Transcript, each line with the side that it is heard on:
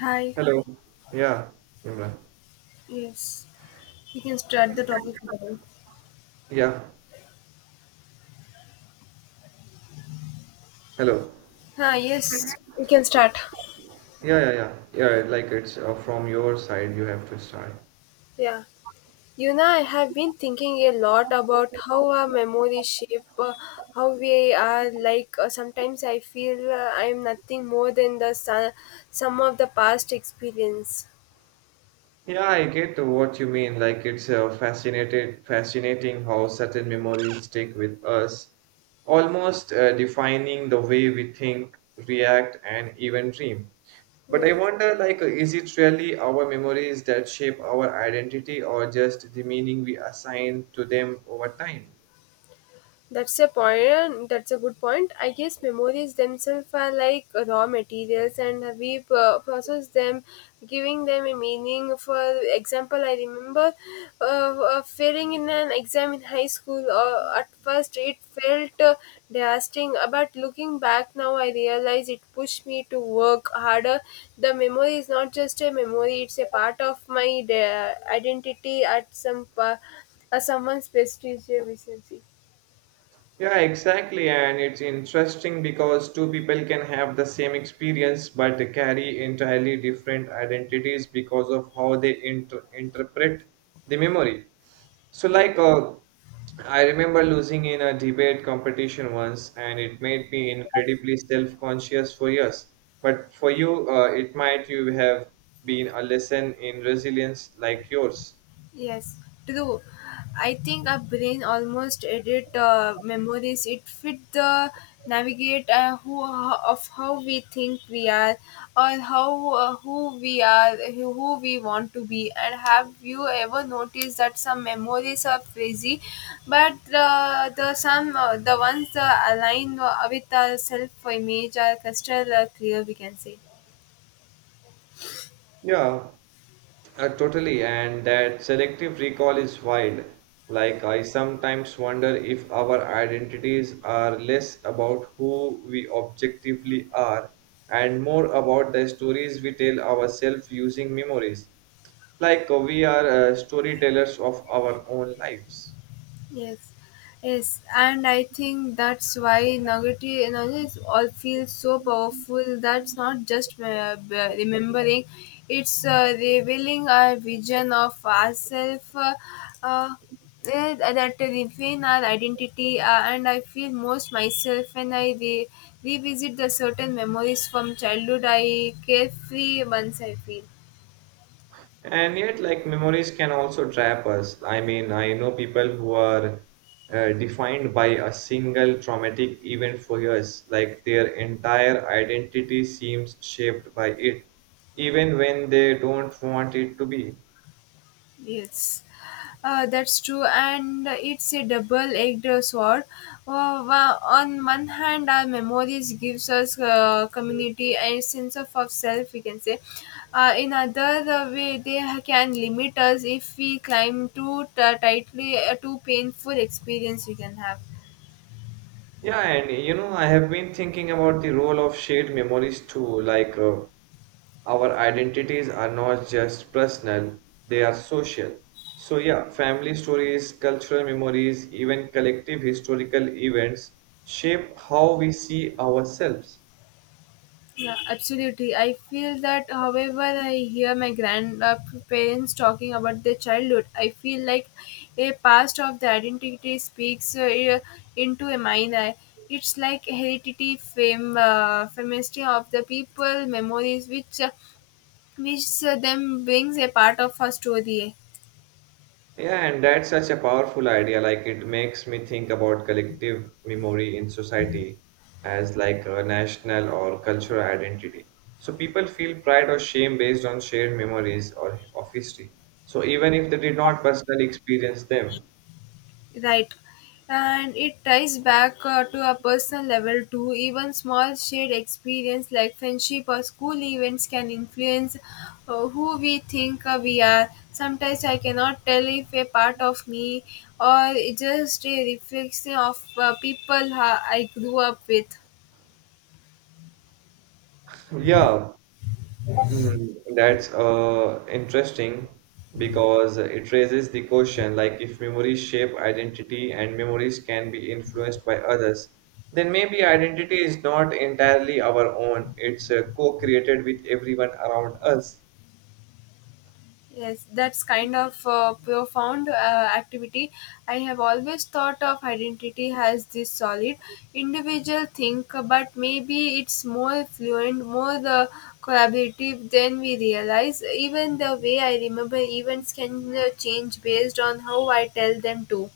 left: Hi.
right: Hello. Yeah. Imran.
left: Yes. We can start the topic now.
right: Yeah. Hello.
left: Ah, yes. We can start.
right: Yeah, yeah, yeah. Yeah, like it's from your side, you have to start.
left: Yeah. You know, I have been thinking a lot about how our memories shape, how we are like. Sometimes I feel I am nothing more than the sum of the past experience.
right: Yeah, I get what you mean. Like it's fascinating how certain memories stick with us, almost defining the way we think, react, and even dream. But I
left: Yes.
right: wonder, is it really our memories that shape our identity, or just the meaning we assign to them over time?
left: That's a point. That's a good point. I guess memories themselves are like raw materials, and we process them, giving them a meaning. For example, I remember failing in an exam in high school. At first, it felt devastating, but looking back now, I realize it pushed me to work harder. The memory is not just a memory; it's a part of my identity at someone's prestigious recency.
right: Yeah, exactly. And it's interesting because two people can have the same experience but carry entirely different identities because of how they interpret the memory. So,
left: Yeah.
right: like, uh, I remember losing in a debate competition once, and it made me incredibly self conscious for years. But for you, it might you have been a lesson in resilience like yours.
left: Yes, true. I think our brain almost edit memories. It fit the navigate who of how we think we are, or how who we are, who we want to be. And have you ever noticed that some memories are frizzy, but the ones aligned with our self image are crystal clear. We can say.
right: Yeah, totally. And that selective recall is wild. Like, I sometimes wonder if our identities are less about who we objectively are and more about the stories we tell ourselves using memories. Like, we are storytellers of our own lives.
left: Yes, yes, and I think that's why negative energy is all feels so powerful. That's not just remembering; it's revealing our vision of ourselves. Uh, that refine our identity, and I feel most myself when I revisit the certain memories from childhood. I carefree once I feel.
right: And yet, like memories can also trap us. I mean, I know people who are defined by a single traumatic event for years, like their entire identity seems shaped by it, even when they don't want it to be.
left: Yes, that's true, and it's a double-edged sword. Wa- on one hand, our memories gives us community and sense of self, we can say. In other way, can limit us if we climb tightly, too painful experience we can have.
right: Yeah, and you know, I have been thinking about the role of shared memories too, our identities are not just personal, they are social. So, yeah, family stories, cultural memories, even collective historical events shape how we see ourselves.
left: Yeah, absolutely. I feel that however I hear my grandparents talking about their childhood, I feel like a past of the identity speaks into a minor. It's like heredity, fame, family of the people, memories, which them brings a part of our story.
right: Yeah, and that's such a powerful idea. Like, it makes me think about collective memory in society as like a national or cultural identity. So, people feel pride or shame based on shared memories or of history. So, even if they did not personally experience them,
left: Right. And it ties back to a personal level too. Even small shared experience like friendship or school events can influence who we think we are. Sometimes I cannot tell if a part of me or it just a reflection of people I grew up with.
right: yeah, mm, that's interesting because it raises the question like if memories shape identity and memories can be influenced by others, then maybe identity is not entirely our own, it's co-created with everyone around us.
left: Yes, that's kind of profound activity. I have always thought of identity as this solid individual thing, but maybe it's more fluent, more the collaborative than we realize. Even the way I remember events can change based on how I tell them to.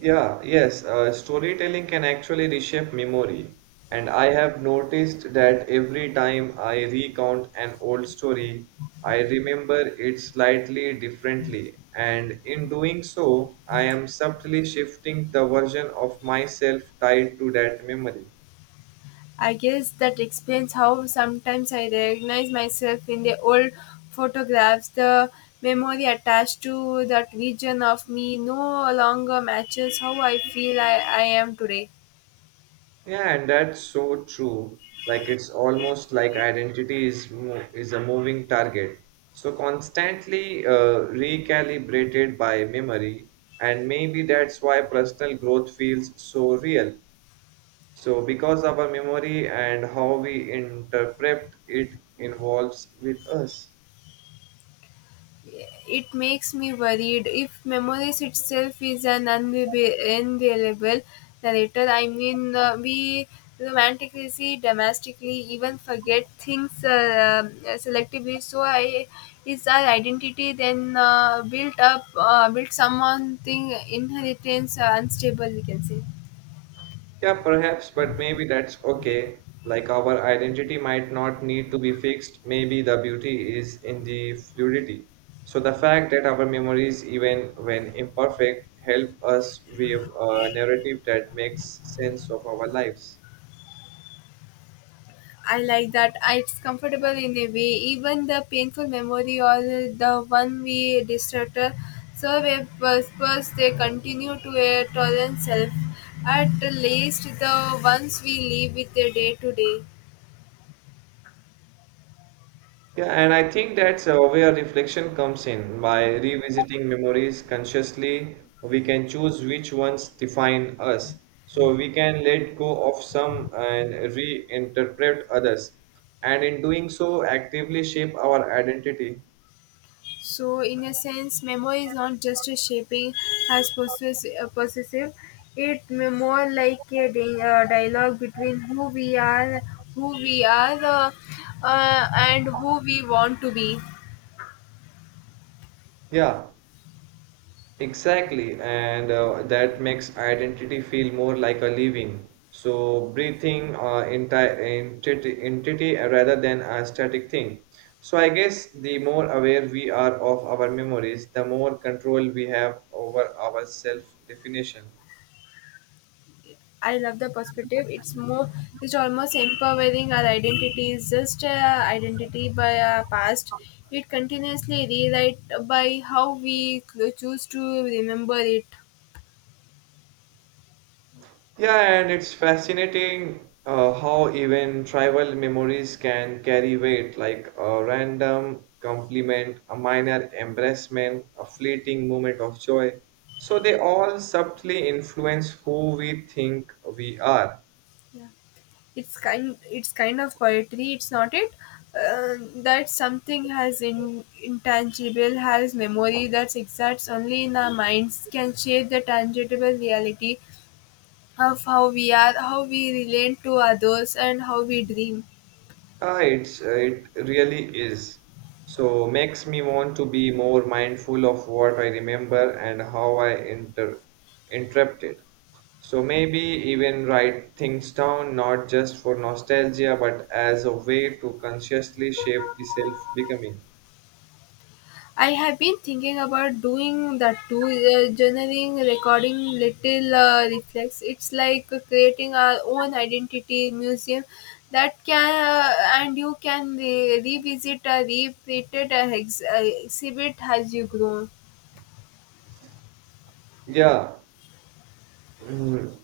right: Yeah, yes, storytelling can actually reshape memory. And I have noticed that every time I recount an old story, I remember it slightly differently. And in doing so, I am subtly shifting the version of myself tied to that memory.
left: I guess that explains how sometimes I recognize myself in the old photographs. The memory attached to that region of me no longer matches how I feel I am today.
right: Yeah, and that's so true. Like it's almost like identity is a moving target. So constantly recalibrated by memory, and maybe that's why personal growth feels so real. So because our memory and how we interpret it involves with us.
left: It makes me worried. If memories itself is an unreliable narrator, I mean, we romantically, domestically, even forget things selectively. So, I is our identity then built someone thing inheritance unstable, we can say.
right: Yeah, perhaps, but maybe that's okay. Like our identity might not need to be fixed. Maybe the beauty is in the fluidity. So the fact that our memories, even when imperfect, help us with a narrative that makes sense of our lives.
left: I like that. It's comfortable in a way. Even the painful memory or the one we distracted, so we purpose they continue to a tolerant self. At least the ones we live with the day to day.
right: Yeah, and I think that's where reflection comes in. By revisiting memories consciously, we can choose which ones define us. So we can let go of some and reinterpret others. And in doing so, actively shape our identity.
left: So in a sense, memory is not just a shaping as possessive. It may more like a dialogue between who we are, who we are, uh, and who we want to be.
right: Yeah. Exactly, and that makes identity feel more like a living, so breathing entity rather than a static thing. So I guess the more aware we are of our memories, the more control we have over our self-definition.
left: I love the perspective. It's almost empowering. Our identity is just identity by our past. It continuously rewrite by how we choose to remember it.
right: Yeah, and it's fascinating how even tribal memories can carry weight, like a random compliment, a minor embarrassment, a fleeting moment of joy. So they all subtly influence who we think we are.
left: Yeah. It's kind of poetry. It's not it. That something has intangible has memory that exists only in our minds can shape the tangible reality of how we are, how we relate to others, and how we dream.
right: It really is. So makes me want to be more mindful of what I remember and how I interpret it. So maybe even write things down, not just for nostalgia, but as a way to consciously shape the self becoming.
left: I have been thinking about doing that too, journaling, recording little reflects. It's like creating our own identity museum that can and you can revisit or repeat it, exhibit as you grow.
right: Yeah. Mhm.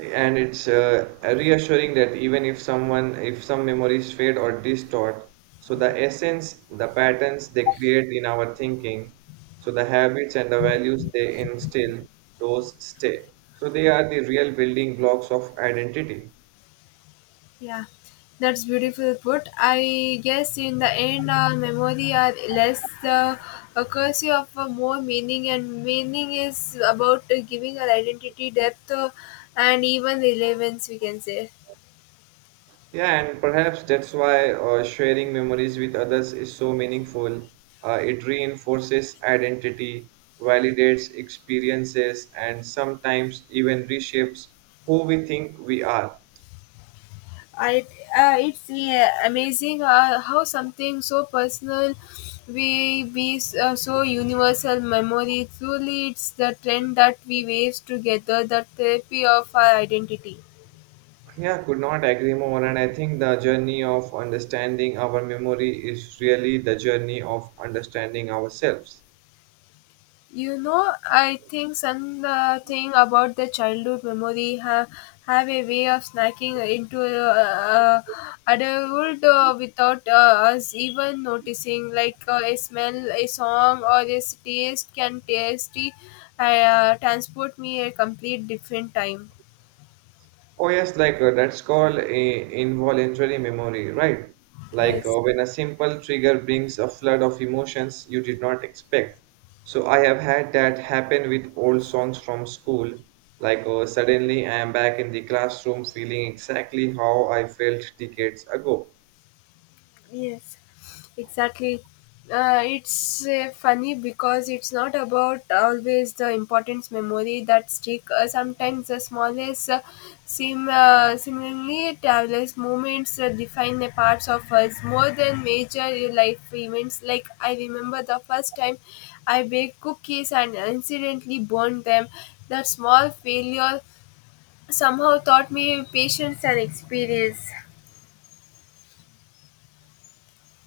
right: And it's reassuring that even if someone if some memories fade or distort, so the essence, the patterns they create in our thinking, so the habits and the values they instill, those stay, so they are the real building blocks of identity.
left: Yeah, that's beautiful put. I guess in the end, memory are less a curse of a more meaning, and meaning is about giving our identity depth and even relevance. We can say.
right: Yeah, and perhaps that's why sharing memories with others is so meaningful. It reinforces identity, validates experiences, and sometimes even reshapes who we think we are.
left: I It's amazing how something so personal we be so universal memory. Truly, it's the trend that we weave together the therapy of our identity.
right: Yeah, could not agree more. And I think the journey of understanding our memory is really the journey of understanding ourselves.
left: You know, I think some thing about the childhood memory have a way of snacking into adulthood without us even noticing. Like a smell, a song, or a taste can tasty transport me a complete different time.
right: Oh yes, that's called a involuntary memory, right?
left: Yes.
right: When a simple trigger brings a flood of emotions you did not expect. So I have had that happen with old songs from school. Suddenly I am back in the classroom feeling exactly how I felt decades ago.
left: Yes, exactly. It's funny because it's not about always the important memory that stick. Sometimes the smallest, seemingly timeless moments define the parts of us more than major life events. Like I remember the first time I baked cookies and incidentally burned them. That small failure somehow taught me patience and experience.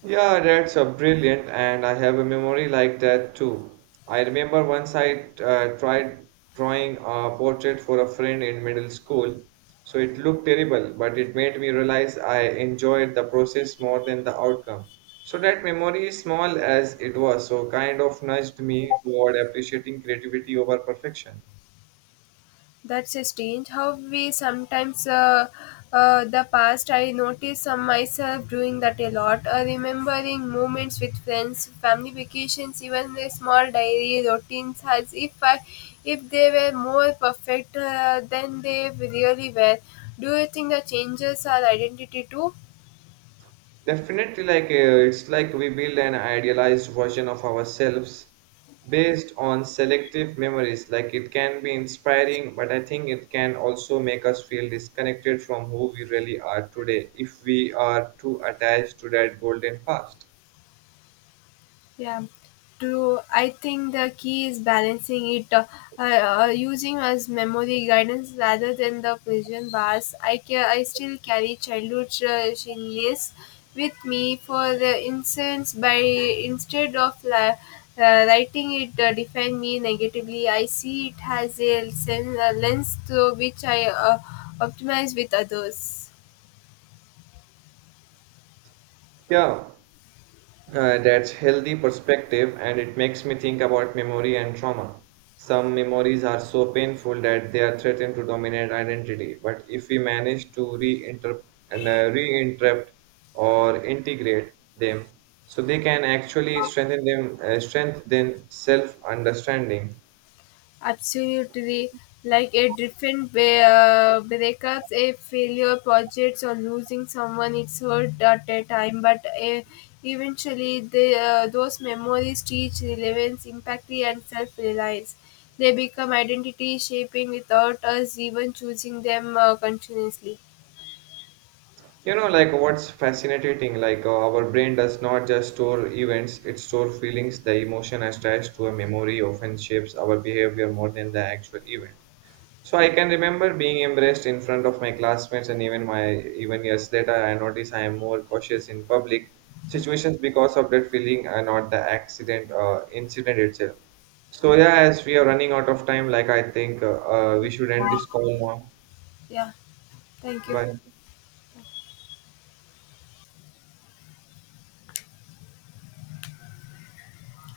right: Yeah, that's brilliant, and I have a memory like that too. I remember once I tried drawing a portrait for a friend in middle school, so it looked terrible, but it made me realize I enjoyed the process more than the outcome. So that memory, small as it was, so kind of nudged me toward appreciating creativity over perfection.
left: That's strange. How we sometimes the past. I notice myself doing that a lot. Remembering moments with friends, family vacations, even the small diary routines, as if if they were more perfect than they really were. Do you think the changes our identity too?
right: Definitely, it's like we build an idealized version of ourselves based on selective memories. Like it can be inspiring, but I think it can also make us feel disconnected from who we really are today if we are too attached to that golden past.
left: Yeah, do I think the key is balancing it, using as memory guidance rather than the prison bars. I still carry childhood challenges with me for the instance by writing it define me negatively. I see it has a, a lens through which I optimize with others.
right: Yeah, uh, that's healthy perspective and it makes me think about memory and trauma. Some memories are so painful that they are threatened to dominate identity, but if we manage to reinterpret or integrate them, so they can actually strengthen self-understanding.
left: Absolutely. Like a different breakup, a failure projects or losing someone, it's hurt at a time, but eventually those memories teach relevance, impact, and self reliance. They become identity shaping without us even choosing them continuously.
right: You know, like what's fascinating, our brain does not just store events, it stores feelings. The emotion attached to a memory often shapes our behavior more than the actual event. So I can remember being embraced in front of my classmates and even years later I notice I am more cautious in public situations because of that feeling and not the accident incident itself. So yeah, as we are running out of time, like I think we should end this call now.
left: Yeah, thank you.
right: Bye.